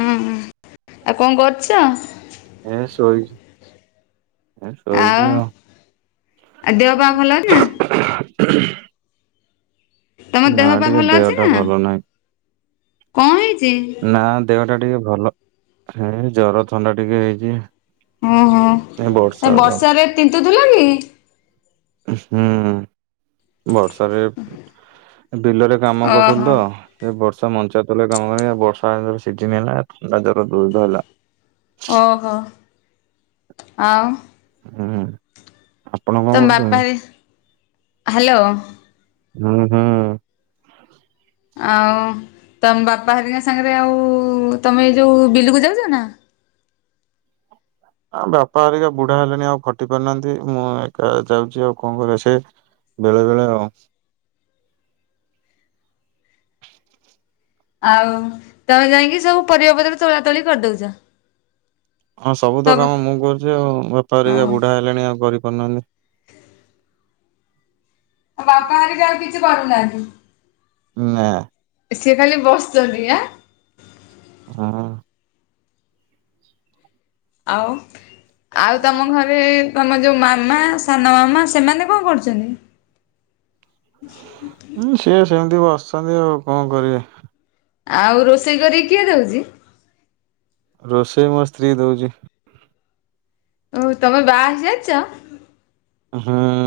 ହୁଁ ଉଁ, ଆଉ କଣ କରୁଚ? ଏଁ ଶୋଇଛି। ଏ ଶୋଇଛି ଆଉ। ଆଉ ଦେହ ପା ଭଲ ଅଛି ନା? ତମ ନା ଦେହ ପା ଟିକେ ଭଲ ଅଛି ଦେହଟା ନା, ଭଲ ନାହିଁ କଅଁ ହେଇଛି? ନାଁ ଦେହଟା ଟିକେ ଭଲ, ହେଇ ଜ୍ଵର ଥଣ୍ଡା ଟିକେ ହେଇଛି। ଓହୋ। ଏ ନାଇଁ ବର୍ଷା ତ। ବର୍ଷାରେ ତିନ୍ତୁଥିଲ କି? ହୁଁ। ବର୍ଷାରେ, ବିଲରେ କାମ କରୁଥିଲି ଓହୋ ତ ସେ ବର୍ଷା ମଞ୍ଚା ତଳେ କାମ ହୁଏ ଆଉ, ବର୍ଷା ଆଙ୍କର ସିଜିିନ ହେଲା ଏଥର ଥଣ୍ଡା ଜର ଜୋରେ ଧଇଲା। ଓହୋ। ଆଉ ହୁଁ। ଆପଣ କଣ ତମ କରୁଛନ୍ତି? ବାପା ହେରି, ହ୍ୟାଲୋ। ହୁଁ ହୁଁ। ଆଉ ତମ ବାପା ହେରିକାଙ୍କ ସାଙ୍ଗେରେ ଆଉ ତମେ ଏଇ ଯୋଉ ବିଲକୁ ଯାଉଛ ନା? ଆମ ବାପା ହେରିକା ବୁଢା ହେଲେଣି ଆଉ ଖଟି ପାରୁନାହାଁନ୍ତି, ମୁଁ ଏକା ଯାଉଛି ଆଉ କଣ କରିବା। ସେ ବେଳେବେଳେ ଆଉ। ଆଉ ତମେ ଯାଇଁକି ସବୁ ପରିବା ପତ୍ର ତୋଳା ତୋଳି କରିଦଉଛ? ହଁ ସବୁ ତ କାମ ମୁଁ କରୁଛି ଆଉ, ବାପା ଓ ହେରିକା ବୁଢ଼ା ହେଲେଣି ଆଉ କରିପାରୁନାହାଁନ୍ତି। ତମ ବାପା ହେରିକା ଆଉ କିଛି କରୁନାହାଁନ୍ତି? ଉଁ ନା। ସିଏ ଖାଲି ବସୁଛନ୍ତି ଆଁ? ହଁ। ଆଉ, ଆଉ ତମ ଘରେ ତମ ଯୋଉ ମାମା, ସାନମାମା, ସେମାନେ କଣ କରୁଛନ୍ତି? ହୁଁ ସିଏ ସେମତି ବସିଛନ୍ତି ଆଉ କଅଁ କରିବେ। ଆଉ ରୋଷେଇ କରିକି କିଏ ଦଉଛି? ରୋଷେଇ ମୋ ସ୍ତ୍ରୀ ଦଉଚି। ଓହୋ, ତମେ ବାହା ହେଇସାରିଛ? ହୁଁ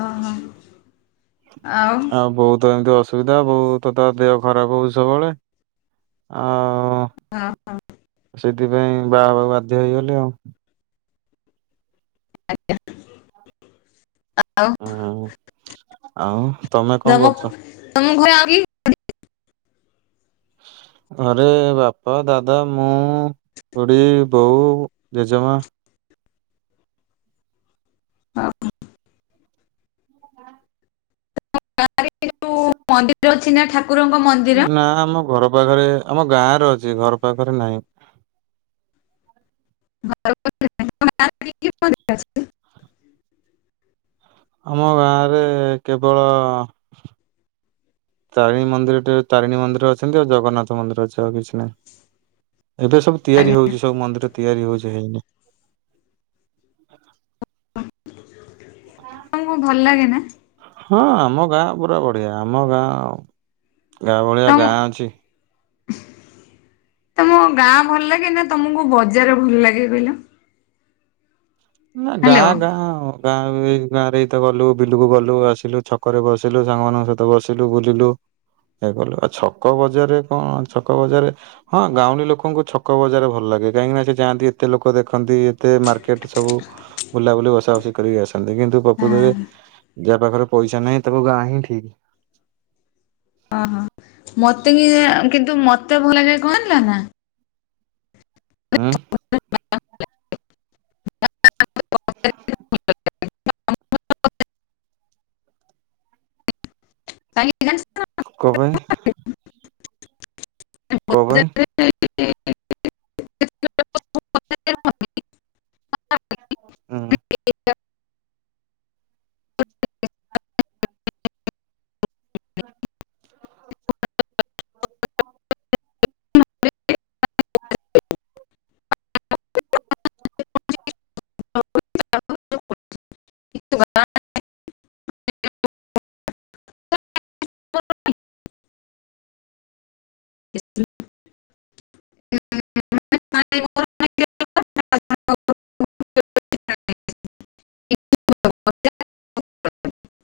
ଓହୋ ଆଉ ବୋଉ ତ ଏମତି ଅସୁ ସୁବିଧା, ବୋଉ ତ ତା ଦେହ ଖରାପ ହଉଚି ସବୁବେଳେ, ଆଉ ହଁ ହଁ। ସେଥିପାଇଁ ବାହାହବାକୁ ବାଧ୍ୟ ହେଇଗଲି ଆଉ। ଆଜ୍ଞା। ଆଉ ହୁଁ [unintelligible] ଆଉ ତମେ କଣ କରୁଛ? ତମ ଘରେ ଆଉ କିଏ? ଘରେ ବାପା ଦାଦା ମୁଁ ଖୁଡ଼ି, ବଉ, ଜେଜେମା ଆଉ ତେ [unintelligible] ଯୋଉ ମନ୍ଦିର ଅଛି ନା ଠାକ୍ ନା ଆମ ଘର ପାଖରେ ଆମ ଗାଁରେ ଅଛି ଘର ପାଖରେ ନାହିଁ। ଘର ପାଖରେ ନାହିଁ ତୁମ ଗାଁ ରେ କି କି ମନ୍ଦିର ଅଛି? ଆମ ଗାଁରେ କେବଳ ତାରିଣୀ ମନ୍ଦିର ଟେ ତାରିଣୀ ମନ୍ଦିର ଅଛନ୍ତି ଆଉ ଜଗନ୍ନାଥ ମନ୍ଦିର ଅଛି ଆଉ କିଛି ନାହିଁ। ଏବେ ସବୁ ତିଆରି ହଉଛି ସବୁ ମନ୍ଦିର ତିଆରି ହଉଛି ହେଇନି। [unintelligible] ତମକୁ ଭଲ ଲାଗେ ନା? ହଁ ଆମ ଗାଁ ପୁରା ବଢ଼ିଆ ଆମ ଆଉ ଗାଁ ଭଳିଆ ତମ ଗାଁ ଅଛି। ତମ ଗାଁ ଭଲ ଲାଗେ ନା ତମକୁ ବଜାର ଭଲ ଲାଗେ କହିଲ? ନା ହ୍ୟାଲୋ ଗାଁ ହଁ ଗାଁ ଆଉ। ଗାଁ ବି ଗାଁ ରେ ଏତ ଗଲୁ ବିଲକୁ ଗଲୁ ଆସିଲୁ ଛକରେ ବସିଲୁ ସାଙ୍ଗମାନଙ୍କ ସହିତ ବସିଲୁ ବୁଲିଲୁ। ଇଏ କଲୁ ଆଉ ଛକ ବଜାରରେ କ ଛକ ବଜାରରେ ହଁ ଗାଉଁଲି ଲୋକଙ୍କୁ ଛକ ବଜାର ଭଲ ଲାଗେ କାହିଁକି ନା ସେ ଯାଆନ୍ତି ଏତେ ଲୋକ ଦେଖନ୍ତି ଏତେ ମାର୍କେଟ ସବୁ ବୁଲାବୁଲି ବସା ବସି କରିକି ଆସନ୍ତି କିନ୍ତୁ ପ୍ରକୃତ ରେ ଏତେ ଯାହା ପାଖରେ ପଇସା ନାହିଁ ତାକୁ ଗାଁ ହିଁ ଠିକ୍। ହଁ ହଁ ମତେ କିଯା କିନ୍ତୁ ମତେ ଭୁଲା ଜାଏ କଣ ଥିଲା ନା ଉଁ [unintelligible] କହିଁକି ନା [unintelligible] କ ପାଇଁ? କ ପାଇଁ? ହୁଁ। [unintelligible] ହ [unintelligible] କିନ୍ତ ବଲା [unintelligible] [unintelligible] ଁ [unintelligible] ମୋର ମନେ କେତେ [unintelligible]